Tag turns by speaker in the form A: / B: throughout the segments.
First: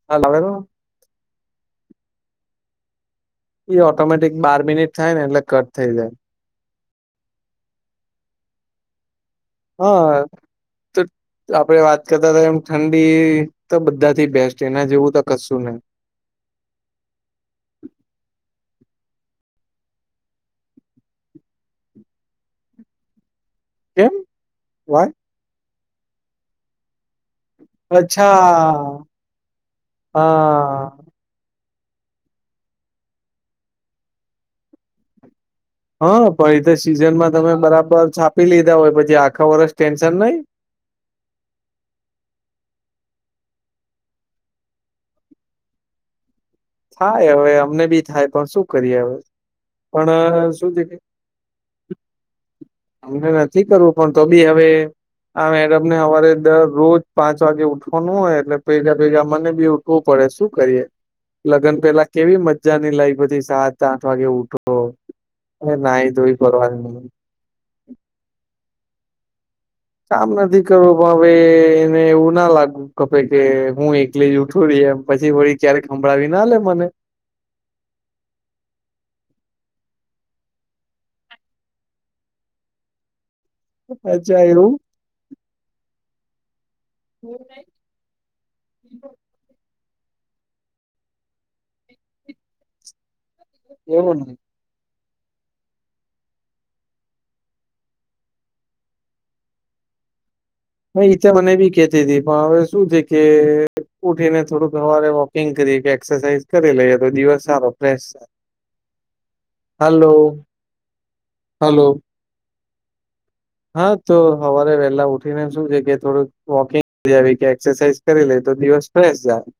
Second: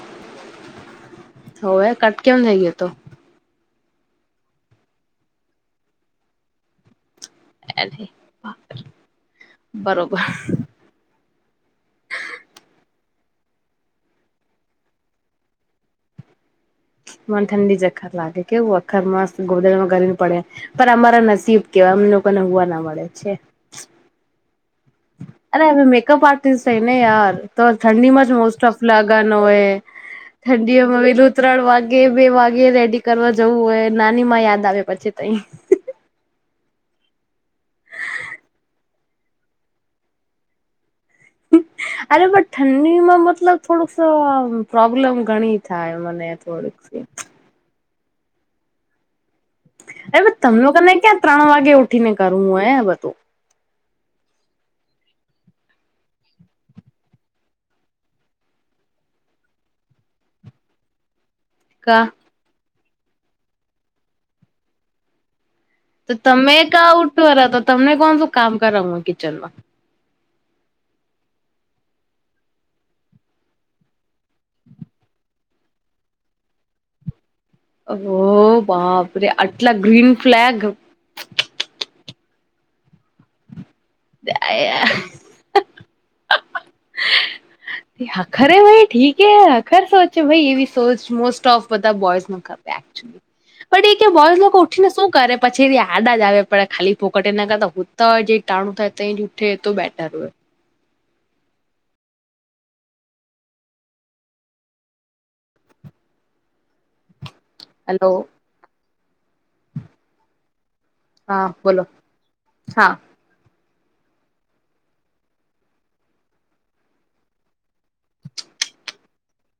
A: [unintelligible]
B: હોવે કટ કેમ થઈ ગયો હતો?
A: ઈ ઓટોમેટિક બાર મિનિટ થાય ને એટલે કટ થઈ જાય.
B: [unintelligible] બરોબર
A: હા તો આપડે વાત કરતા હતા એમ ઠંડી તો બધાથી બેસ્ટ એના જેવું તો કશું નહી
B: મને ઠંડી જ હખર લાગે કેવું હખર મસ્ત ગોદરામાં ગરી પડ પણ અમારા નસીબ કેવા અમ લોકોને હુવા ના મળે છે
A: કેમ હોય?
B: અરે હવે મેકઅપ આર્ટિસ્ટ હઈ ને યાર તો ઠંડીમાં
A: અચ્છા
B: જ મોસ્ટ ઓફ લગનો હોય
A: હા
B: ઠંડી [inaudible] ત્રણ વાગે બે વાગે રેડી કરવા જવું હોય નાની માં યાદ આવે પછી તઈ
A: હા પણ એતે સીઝનમાં તમે બરાબર છાપી લીધા હોય પછી આખા વર્ષ ટેન્શન નહી.
B: [inaudible] અરે પણ ઠંડીમાં મતલબ થોડુંક પ્રોબ્લેમ ઘણી થાય મને થોડીક
A: થાય હવે અમને બી થાય પણ શું કરીએ હવે? પણ
B: અરે તમ
A: શું
B: લોકો
A: છે
B: ને
A: કે
B: ક્યાં ત્રણ વાગે ઉઠી ને કરું હે એ બધું
A: અમને નથી કરવું પણ તો બી હવે આ મેડમ ને હવારે દર રોજ પાંચ વાગે ઉઠવાનું હોય એટલે ભેગા ભેગા મને બી ઉઠવું પડે શું કરીએ?
B: [inaudible]
A: લગ્ન
B: કા
A: પેલા કેવી મજાની લાઈફ હતી પછી સાત આઠ વાગે ઉઠતો. અને
B: તો
A: નાહી ધોઈ
B: તમે
A: પરવારી
B: [inaudible] તમને કોણ શું કામ કરાવું કિચનમાં?
A: કામ નથી કરવું પણ એને એવું ના લાગું- - ખપે કે હું એકલી જ ઉઠું રી એમ પછી વળી ક્યારે હભળાવી ના લે મને
B: ઓહ બાપરે અટલા ગ્રીન ફ્લેગ.
A: અચ્છા એવું
B: [unintelligible]
A: [unintelligible]
B: એ હખરે ઠીક એ હખર સોચે ભાઈ એવી સોચ મોસ્ટ ઓફ બધા બોયઝ ન [inaudible] બટ એ કે
A: એવું
B: [inaudible] લોકો ઉઠી ને શું કરે પછી એ આડા જ આવે પડયા ખાલી ફોકટ ના કરતા હુતા હોય જઈ ટાણું થાય તઈ જ ઉઠે તો બેટર હોય.
A: હ ઈ તો મને બી કેતી તી પણ હવે શું છે કે ઉઠી ને થોડુંક સવારે વોકિંગ કરી કે એક્સરસાઇઝ કરી લઈએ તો દિવસ સારો ફ્રેશ
B: હેલો
A: હલો
B: હા બોલો
A: હલો- -
B: હા.
A: હા તો હવારે વહેલા ઉઠીને શું છે કે થોડુંક વોકિંગ કે એક્સરસાઇઝ- - કરી લે તો દિવસ ફેશ જાય- -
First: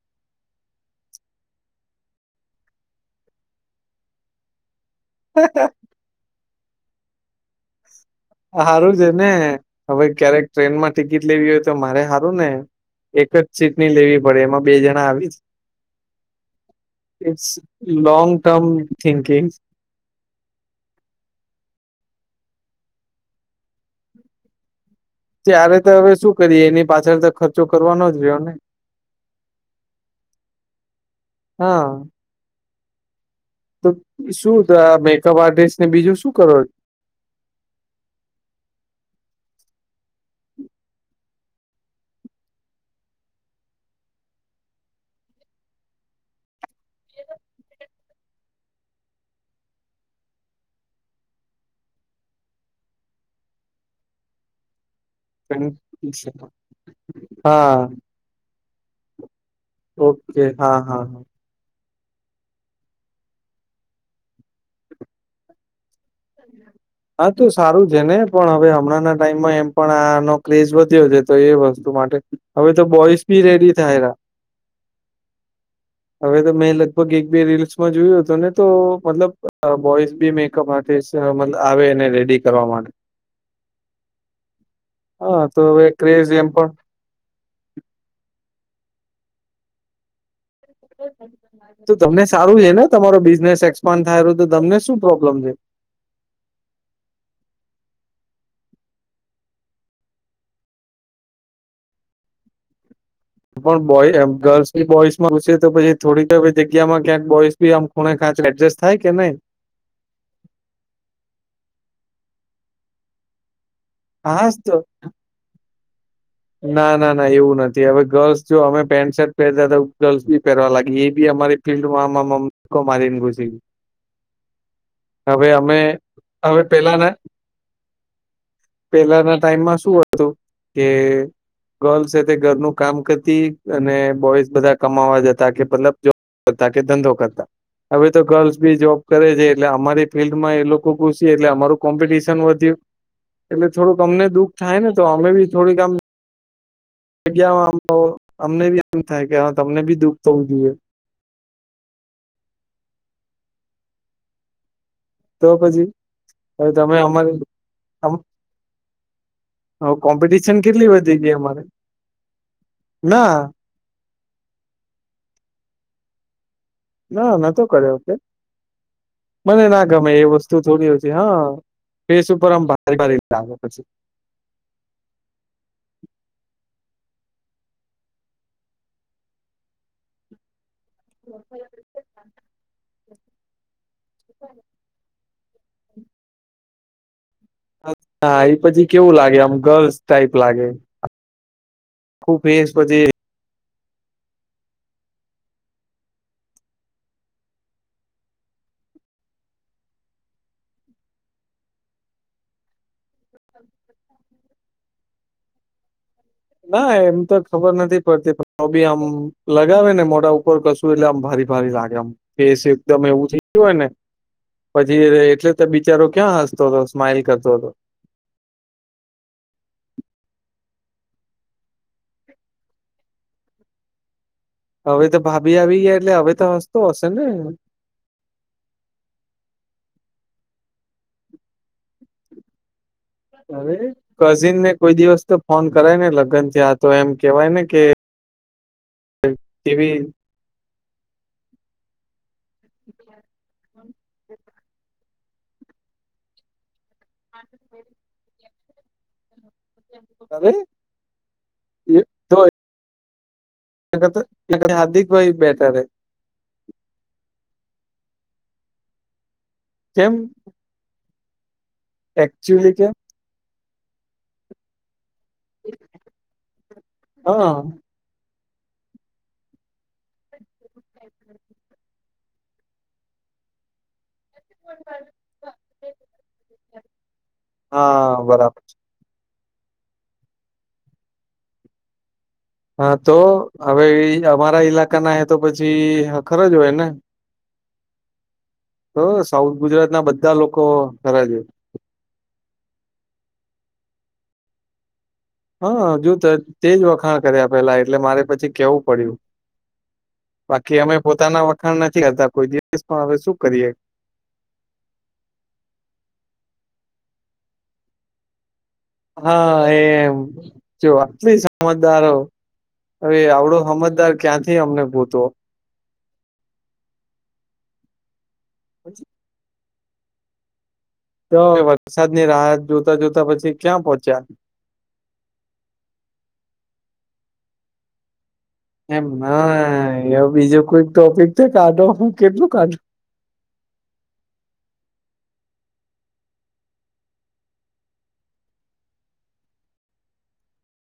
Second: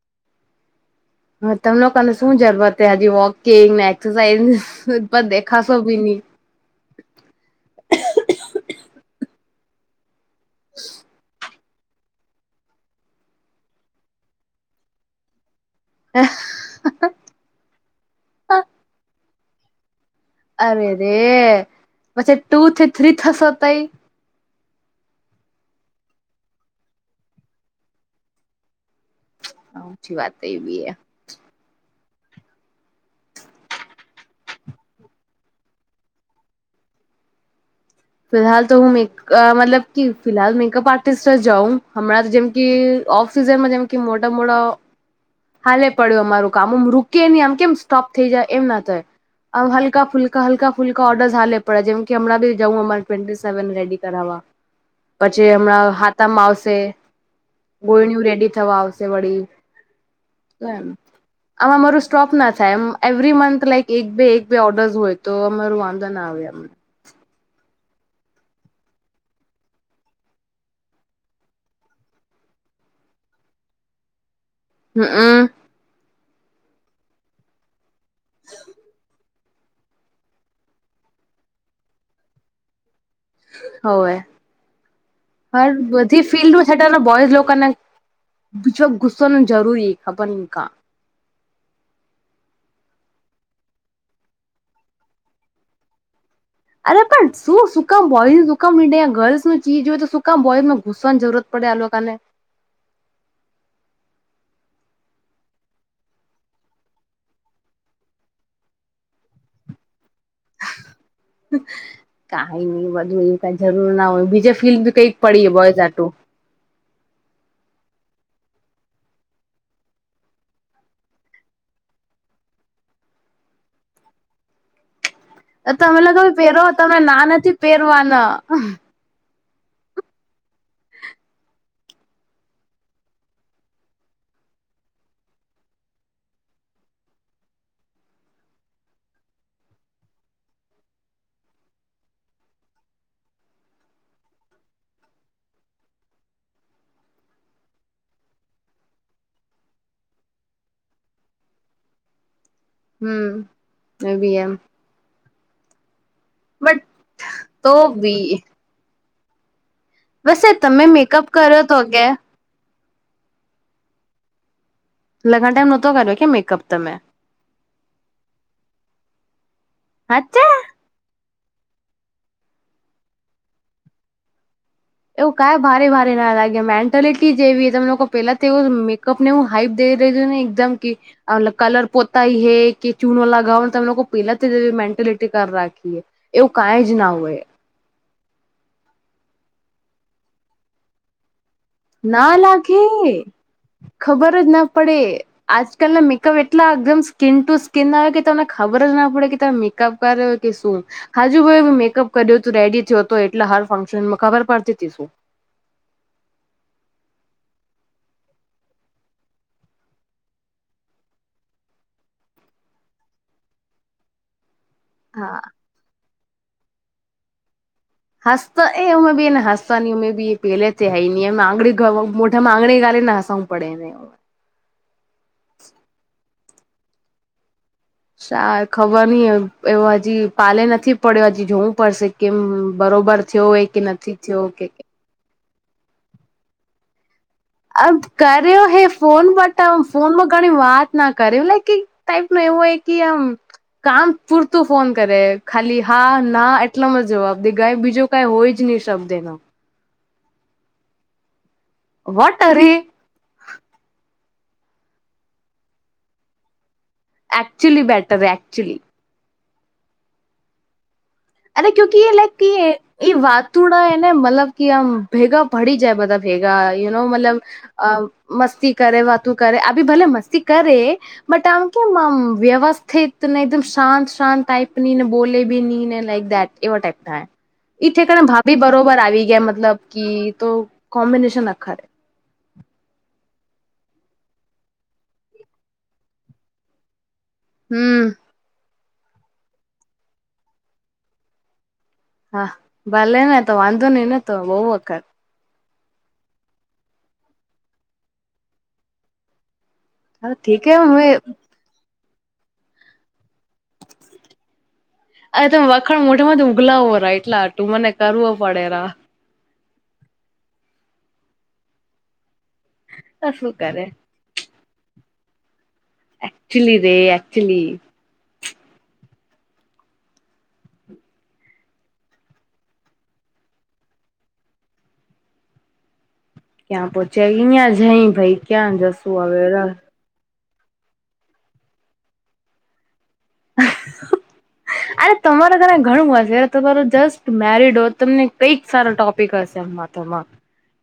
B: હા તમ લોકોને શું જરૂરત હે હજી વોકિંગ ને એક્સરસાઇઝ પણ દેખાશો બી ની.
A: હારું છે ને હવે ક્યારેક ટ્રેન માં ટિકિટ લેવી હોય. તો મારે હારું ને એક જ ચીટણી લેવી પડે એમાં બે જણા આવી.
B: [inaudible]
A: ઇટ્સ લોંગ
B: હા
A: ટર્મ થિંકિંગ.
B: અરે રે પછી ટુ થી થ્રી થસો તઈ.
A: ત્યારે તો હવે શું કરીએ એની પાછળ તો ખર્ચો કરવાનો જ રહ્યો ને- -
B: ઓછી વાત તો એ બી એ- -
A: હા. તો શું દ આ મેકઅપ આર્ટિસ્ટ ને બીજું શું કરો?
B: ફિલહાલ તો હું મેક અ મતલબ કે ફિહાલ મેકઅપ આર્ટિસ્ટ જ હવુ હમણાં જેમ કી ઓફ- - સિઝન માં જેમ કે મોટા મોળો- - હાલે પડ્યું અમારું કામ ઓમ રૂકી નહી આમ કેમ સ્ટોપ થઈ જાય એમ ના થાય. અ હલકા ફુલકા હલકા ફુલકા ઓર્ડરઝ હાલે પડયા જેમ કી હમણાં બી- - જઉ અમારે ટ્વેન્ટી સેવન રેડી કરાવવા. પછી હમણાં હાથમાં આવશે
A: હા
B: ગોયણું રેડી થવા આવશે વળી.
A: ઓકે
B: તો
A: હા
B: એમ
A: હા હા.
B: આમાં અમારું સ્ટોપ ના થાય અમ એવરી મંથ લાઈક એક બે એક બે ઓર્ડર્સ હોય તો અમારું વાંધ- - ત ના આવયા - -
A: હા તો સારું છે ને પણ હવે હમણાં ના ટાઈમમાં એમ પણ આનો ક્રેઝ વધ્યો છે તો એ વસ્તુ માટે- - હવે તો બોઇસ ભી રેડી થાયરા.
B: હું.
A: હવે તો મેં લગભગ એક બે રીલ્સમાં જોયું હતું ને તો મતલબ અ બોઈઝ બી મેકઅપ આર્ટિસ્ટ અ મતલબ આવે એને રેડી કરવા માટે
B: હોવે
A: હા
B: હવે
A: તો
B: બધી
A: ક્રેઝ એમ પણ
B: ફિલ્ડમાં [inaudible] બોયઝ લોકોને જો ઘુસ્સોનું જરૂરી ખબર ન કા.
A: તો તમને સારું છે ને તમારો બિઝનેસ એક્સપાન્ડ થાય તો તમને શું પ્રોબ્લેમ છે.
B: અરે પણ શું સુકામ બોયઝ સુકામ વિડયા ગર્લ્સ નું ચીજ હોય તો સુકામ બોયઝ ને ઘુસવાની જરૂરત પડે આ લોકાને
A: પણ બોય એમ ગર્લ્સની બોઈસ માં ઘૂસે તો પછી થોડી જ તો જગ્યામાં ક્યાંક બોઈસ કે આમ ખૂણે ખાંચે એકજેસ્ટ થાય કે નહી.
B: કઈ ની બધું. કાય જરૂર ના હોય
A: હા
B: બીજે
A: તો
B: ફિલ્ડ કઈક પડી એ બોયઝ હાટું
A: ના ના ના એવું નથી હવે ગર્લ્સ જો હવે પેન્ટ શર્ટ પહેરતા તો ગર્લ્સ બી પહેરવા લાગી એ બી અમારી ફિલ્ડમાં આમ આમ આમ મુકો મારીને ઘુસી.
B: [unintelligible]
A: હવે
B: અ
A: અમે
B: તમે લોકો
A: હવે
B: પહેરો તને
A: પેલાના
B: ના નથી પહેરવાના
A: પેલાના ટાઈમમાં શું હતું કે. ગર્લ્સ તે ઘરનું કામ કરતી અને બોયઝ બધા કમાવા જતા કે મતલબ જોબ કરતા કે ધંધો કરતા હવે તો ગર્લ્સ બી જોબ કરે છે એટલે અમારી ફિલ્ડ માં એ લોકો ઘુસી એટલે અમારું કોમ્પિટિશન વધ્યું. એટલે થોડુંક અમને દુઃખ થાય ને તો અમે બી થોડીક આમ. જગ્યા મા અમને બી એમને બી એમ થાય કે હવે તમને બી દુઃખ થવું જોઈએ.
B: હમ એમ ભી એમ.
A: તો પછી પણ
B: બટ
A: તમે અમારી.
B: તો બી
A: હોવ
B: વસે
A: કોમ્પિટિશન
B: તમે
A: કેટલી વધી
B: મેકઅપ
A: ગઈ
B: કર્યો
A: અમારે
B: તો કે
A: ના
B: લગન ટાઈમે નોતો કરયો કે મેકઅપ તમે
A: ના નતો કર્યો કે મને ના ગમે એ
B: હાચે
A: વસ્તુ થોડી હા ફેસ ઉપર આમ ભારી ભારી લાગે પછી
B: એવું કાઇ ભારે ભારે ના લાગે મેન્ટાલિટી જેવી તમે લોકો પેલા તોવું મેકઅપ ને હું હાઈપ દઈ રહી છું ને એકદમ કે કલર પોતાય હે કે ચુનો લગાવો તમે લોકો પેલા મેન્ટાલિટી રાખીએ એવું કાઈ જ ના હોય.
A: હા એ પછી કેવું લાગે આમ ગર્લ્સ ટાઈપ લાગે.
B: ના
A: આખું ફેસ
B: લાગે,
A: પછી
B: ખબર જ ના પડે. આજકાલના મેકઅપ એટલા એકદમ સ્કીિન ટુ સ્કીિન આવે કે તમને ખબર જ ના પડે કે તમે મેકઅપ કર્યો કે શું? હજુ ભાઈ મેકઅપ કર્યો હતો રેડી થયો હતો એટલે હર ફંક્શન ખબર પડતી હતી?
A: ના એમ તો ખબર નથી પડતી બી આમ લગાવે ને મોટા ઉપર કશું શું એટલે આમ ભારી ભારી લાગે આમ ફેસ એકદમ એવું થઇ ગયું હોય ને પછી
B: હા
A: એટલે તો બિચારો ક્યાં હસતો હતો સ્માઈલ કરતો હતો.
B: હસતા એ અમે બી એને હસતા અમે બી એ પેલેથી હય નહ એ મોઢામાં આંગળી ઘાલીને હસાવુ પડે.
A: હવે તો ભાભી આવી ગયા એટલે હવે તો હસતો હશેને?
B: સા ખબર નહિ એવો હજી પાલે નથી પડ્યો હજી જોવું પડશે કેમ બરોબર થયો હોય
A: અરે
B: કે નથી થયો
A: કઝિન
B: કે
A: ને કોઈ દિવસ તો ફોન કરે ને લગ્ન થયા આ તો એમ કેવાય ને કે
B: અ કર્યો હે ફોન બટ
A: એવી
B: ફોન વાત ના કરે એવું હો કે આમ કામ પૂરતું ફોન કરે ખાલી હા ના એટલામાં જ જવાબ દે કાય બીજો કઈ હોય જ નહી શબ્દ એનો.
A: અરે એ તો
B: વોટ અરે
A: હાર્દિક ભાઈ બેટર હૈ.
B: એક્ચુઅલી બેટર એકક્ચુઅલી
A: તેમ
B: અને કુ એ લક એ
A: એકચુલી કેમ
B: એ વાતુડા એને મતલબ કે આમ ભેગા ભડી જાય બધા ભેગા યુનો મતલબ
A: હા
B: અ મસ્તી કર વાતું કરે આભી ભલે મસ્તી કરે બટ અમકેમ વ્યવસ્થિતને એકમ શાંત શાંત ટાઇપની ને બોલે ભી નહીં લાઈક. એવા ટાઈપ થાય. એ
A: હા
B: ઠેકાણે ભાભી
A: બરાબર
B: બરોબર આવી ગયા મતલબ કે તો કોમ્બિનેશન આખાે
A: હા તો હવે અમારા ઈલાકા ના હ તો પછી ખરો જ હોય ને
B: હમ.
A: તો સાઉથ ગુજરાતના બધા લોકો થરા છે.
B: હા ભલેને તો વાંધો નઈને તો બહુ વખત.
A: હા જો તો તેજ વખાણ કર્યા પેલા એટલે મારે પછી કેવું પડ્યું.
B: હા ઠીક હે
A: બાકી અમે
B: હવે
A: પોતાના વખાણ નથી લેતા કોઈ દિવસ પણ હવે શું કરીએ.
B: અરે તમે વખાણ મોઢામાંથી ઉગલાવો ર એટલા હાટું મને કરવો પડતા.
A: હા એમ જો આટલી સમજદાર છો. હવે
B: તો શું
A: આવડો
B: કરે.
A: હમદાર ક્યાંથી અમને ભૂતો
B: એકક્ચુલી રે એકક્ચુઅલી
A: [inaudible] તો વરસાદની રાહ જોતા જોતા પછી ક્યાં પહોંચ્યા.
B: ક્યાં પોહચ્યાં અઈંયા છે જઈ ભાઈ ક્યાં જશુ હ
A: એ બીજું કોઈક ટોપિક છે કાઢો હું કેટલું કાઢું.
B: [inaudible] અરે તમારે ઘરે ઘણું વાશે તમારો જસ્ટ મેરિડ હો તમને કંઈક સારા ટોપિક હશે એમાં.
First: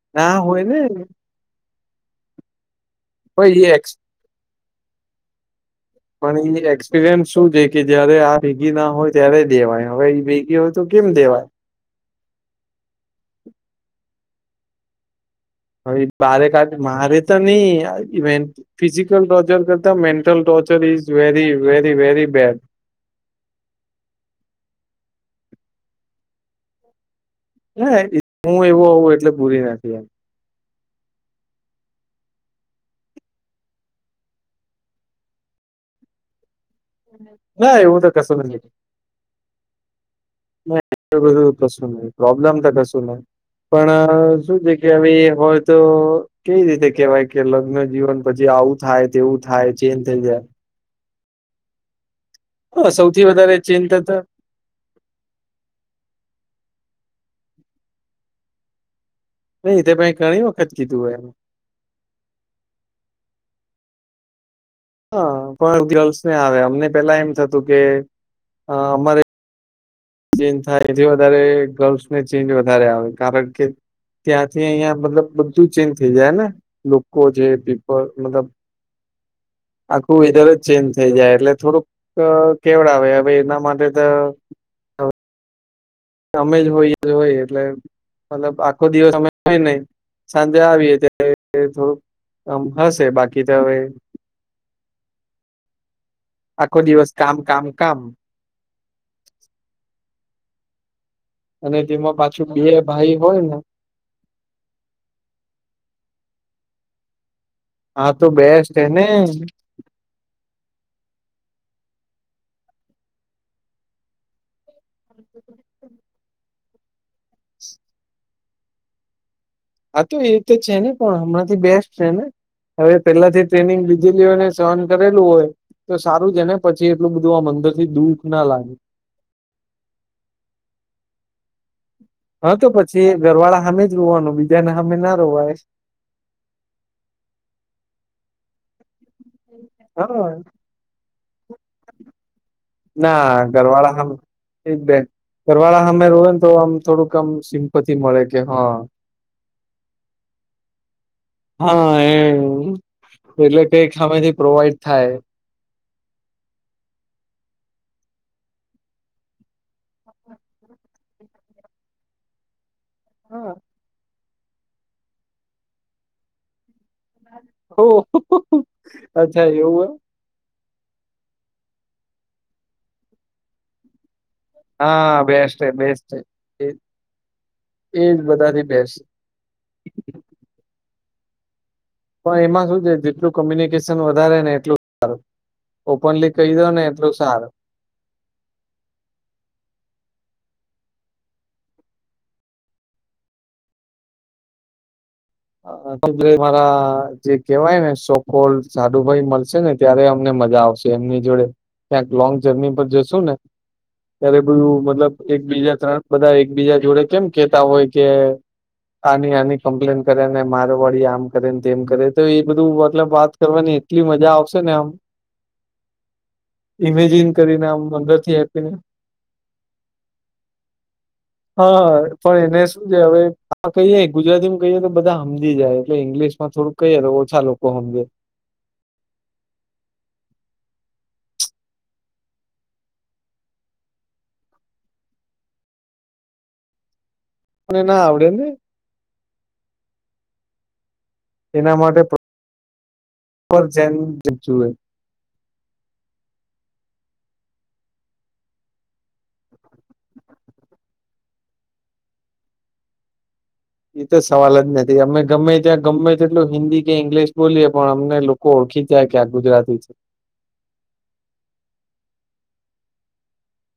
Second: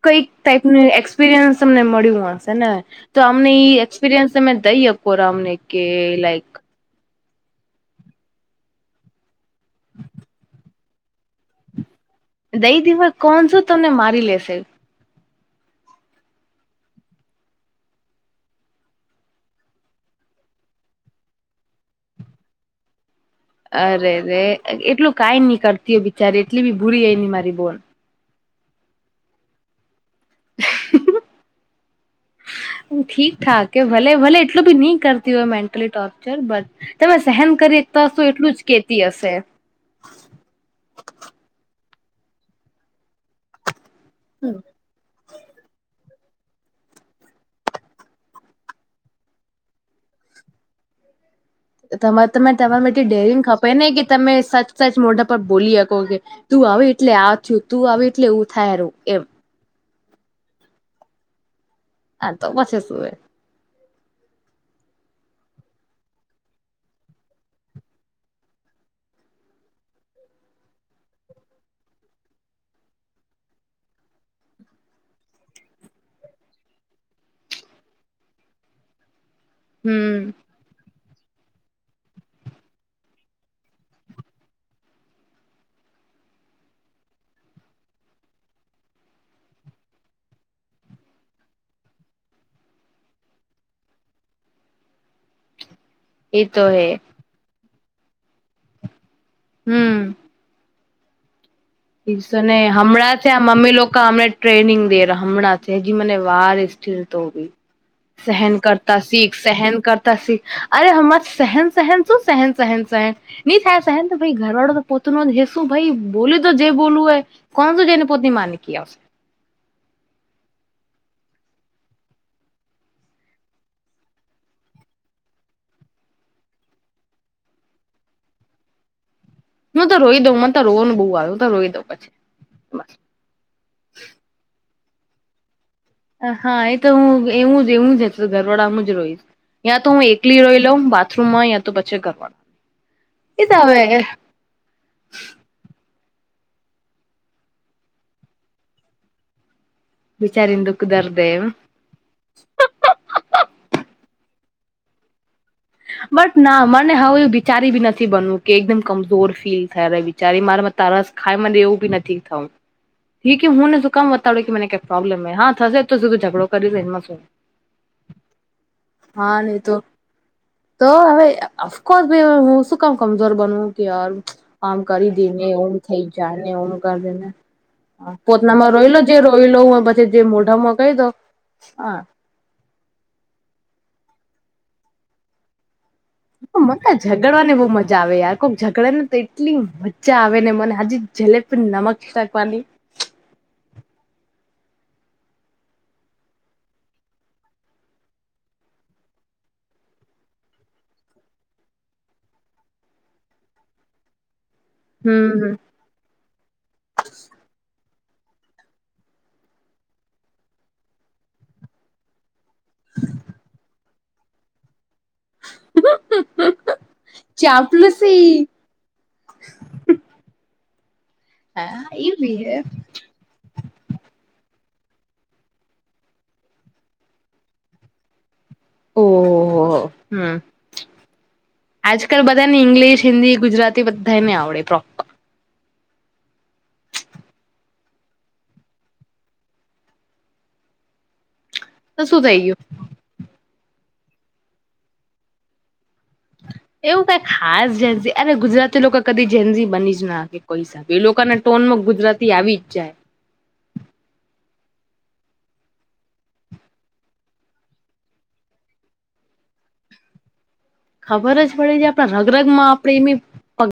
B: કઈક
A: ના હોય ને
B: ટાઈપનું એક્સપિરિયન્સ તમને મળ્યું હશે ને? તો અમને ઈ
A: હોય એ
B: એક્સપિરિયન્સ તમે દઈ આપકોમને કે લાઈક
A: એપરયન્સ શું છે કે જયારે આ ભેગી ના હોય ત્યારે દેવાય હવે ઈ ભેગી હોય તો કેમ દેવાય
B: દઈ દીવા કોણસો તમને મારી લેશે.
A: હવે બારે કાઢ મારે તો નહી ઇવે ફિઝિકલ ટોર્ચર કરતા mental torture is very very very bad
B: અરેરે એટલું કાઈ નહી કરતી હો બિચારી એટલી બી ભૂરી એય ની મારી બોન.
A: હું એવું હોું એટલે પૂરી નથી એ
B: હ [unintelligible] ઠીક ઠાક કે ભલે ભલે એટલું બી નહી કરતી હોય મેન્ટલી ટોર્ચર બટ તમે સહેન
A: ના
B: કરી
A: એવું
B: ત તો
A: કશું
B: એટલું જ કેતી હશે.
A: એ બધું કશું ન પ્રોબ્લેમ તો કશું નહી. પણ શું છે કેવે હોય તો કેવી રીતે કેવાય કે લગ્ન જીવન પછી આવું થાય તેવું થાય ચેન્જ થઈ જાય.
B: તમા મત તમાને
A: હ
B: માટેટી
A: સૌથી
B: ડેરિંગ
A: વધારે
B: ખપે ને
A: ચેન્જ
B: કે
A: થતા
B: તમે સચ સાચ મોઢા પર બોલી હકો કે તું આવે એટલે આ થયું તું આવે એટલે એવું થાય રહું એમ
A: નહી તો ભાઈ ઘણી વખત કીધું હોય એ
B: હા તો પછી શું એ.
A: હ પણ ગર્લ્સ ને આવે અમને પેલા એમ થતું કે અમારે ચેન્જ થાય એથી વધારે ગર્લ્સને ચેન્જ વધારે આવે કારણ કે ત્યાંથી અહિયાયા મતલ બધું ચેન્જ થઈ જાય ને લોકો જે પીપલ મતલબ
B: [inaudible]
A: આખું વેધર જ ચેન્જ થઈ જાય એટલે થોડુંક કેવડ આવે હવે એના માટે તો તો અમે જ હોય હોય એટલે મતલબ આખો દિવસ અમે હોય નહી. સાંજે આવીએ ત્યારે થોડ આમ હશે બાકી તો હવે
B: એ તો
A: આખો
B: હૈ
A: દિવસ કામ કામ કામ
B: હમ.
A: અને તેમાં
B: સો
A: પાછું
B: ને
A: બે ભાઈ
B: હમણાં છે
A: હોય
B: આ
A: ને
B: મમ્મી લોકો અમને ટ્રેનિંગ દે હમણાં સજી મને વાર સ્થિર તોવી
A: હા તો
B: સહેન
A: બેસ્ટ
B: કરતા
A: હેને
B: શીખ સહેન કરતા અરે હ સહેન સહેન શું સહેન સહેન સહેન નહી થાય સહેન ઘરવાળો તો પતનો હેસુ ભાઈ બોલી તો જેય બોલું હૈ કોનસો જેને પત્ની માની ક
A: આ તોું એ તો છે ને પણ હમણાં થી બેસ્ટ છે ને હવે પેલા થી ટ્રેનિંગ લીધેલી હોય ને સહન કરેલું હોય. તો સારું છે ને પછી એટલું બધું આ મંદર થી દુઃખ ના લાગે
B: હું તો રોઈ દઉં મને તો રોવાનું બહુ આવ તો રોઈ દઉં પછી.
A: હા તો પછી ઘરવાળા સામે જ રોવાનું બીજાને સામે ના રોવાય
B: હા એ તો હું એવું જ એવું જ ઘરવાડામાં જ રોઈશ તયાં તો હું
A: હા
B: એકલી રોઈ લઉં બા થ્રુ યા તોચ્ચે કરવાનું.
A: ના ઘરવાળા હમ એક બેન ઘવાળા અમે રોય ને તો આમ થોડુંક આમ સિમપતિ મળે કે હા
B: બિચારીન દુઃખ દરદેવ
A: હા એ એટલે કઈક સામેથી પ્રોવાઈડ થાય.
B: બટ ના મને હવે એવ વિચારી બી નથી બનવું કે એકદમ કમજોર ફીલ કરાવી. ચારી માર માં તારસ ખાય મને એવું બી નથી થઉ હી કે
A: હા
B: હુંને શું કામ બતાવડ્યો કે મ ક પ્રોબ્લેમ હા થશે તોધું ઝઘડો કરી એમાં
A: ઓહ
B: હા
A: અચ્છા
B: નહી તો
A: એવું એમ
B: તો હવે અફકોર્સ ભ હું શું કામ કમજોર બનવું કે યાર આમ કરી
A: હા
B: દે ને
A: બેસ્ટ
B: એમ
A: છે
B: થઈ
A: બેસ્ટ
B: જાય ને
A: છે
B: ઓમ કરી દે ને
A: એ
B: હ
A: એજ બધાથી
B: પોતનામાં રોઈ લો
A: બેસ્ટ
B: જે રોઈ લો હું પછી જે મોઢામાં કહી દઉ હા
A: પણ એમાં શું છે જેટલું કોમ્યુનિકેશન વધારે ને એટલું ઓપનલીક
B: મને ઝગડવા ને બહુ મજા આવે યાર ઝઘડે ને તો એટલી મજ્જા આવે ને મને હજી જલેબ નમક રાકવાની
A: મારા જે કેહેવાય ને શોકોલ જાદુભાઈ મળશે ને ત્યારે અમને મજા આવશે એમની જોડે ક્યાંક લોંગ જર્ની પર જશુ ને ત્યારે બધું મતલબ એક
B: હમ
A: બીજા તરફ બધા એકબીજા જોડે કેમ કેતા હોય કે આની આની કમ્પ્લેન કરે ને મારો વડી આમ કરે ને તેમ કરે તો એ બધું મતલબ વાત કરવાની એટલી મજા આવશે ને આમ. ઇમેજિન કરીને આમ અંદર
B: ચાપલુસી
A: થી આપીને. હા
B: એ ભી
A: પણ
B: હે
A: એને શું છે હવે આ કહીયે ગુજરાતીમાં કહીએ તો બધા સમજી જાય એટલે ઇંગ્લશ માં થોડું કઈએય તો ઓછા લોકો સમજે
B: ઓહહહ હમ. આજકાલ બધાને ઇંગ્લિશ હિન્દી ગુજરાતી બધાને આવડે પ્રો
A: મને ના આવડે ને એના માટે
B: તો શું થઈ ગયું
A: જે જોએ
B: એવું કઈ ખાસ ઝન્સી અને ગુજરાતી લોકો કદી ઝન્સી બની જ નાઅકે. કઈસાબ એ લોકો ના ટોન માં ગુજરાતી આવી જાય.
A: એ તો સવાલ જ નથી અમે ગમે ત્યાં ગમે તેટલું હિન્દી કે ઇંગ્લિશ બોલીયએ પણ અમને ઓળખી ત્યાં ક્યાં ગુજરાતી છે.
B: ખબર જ પડે જે આપણા રગરગ માં આપણે એમ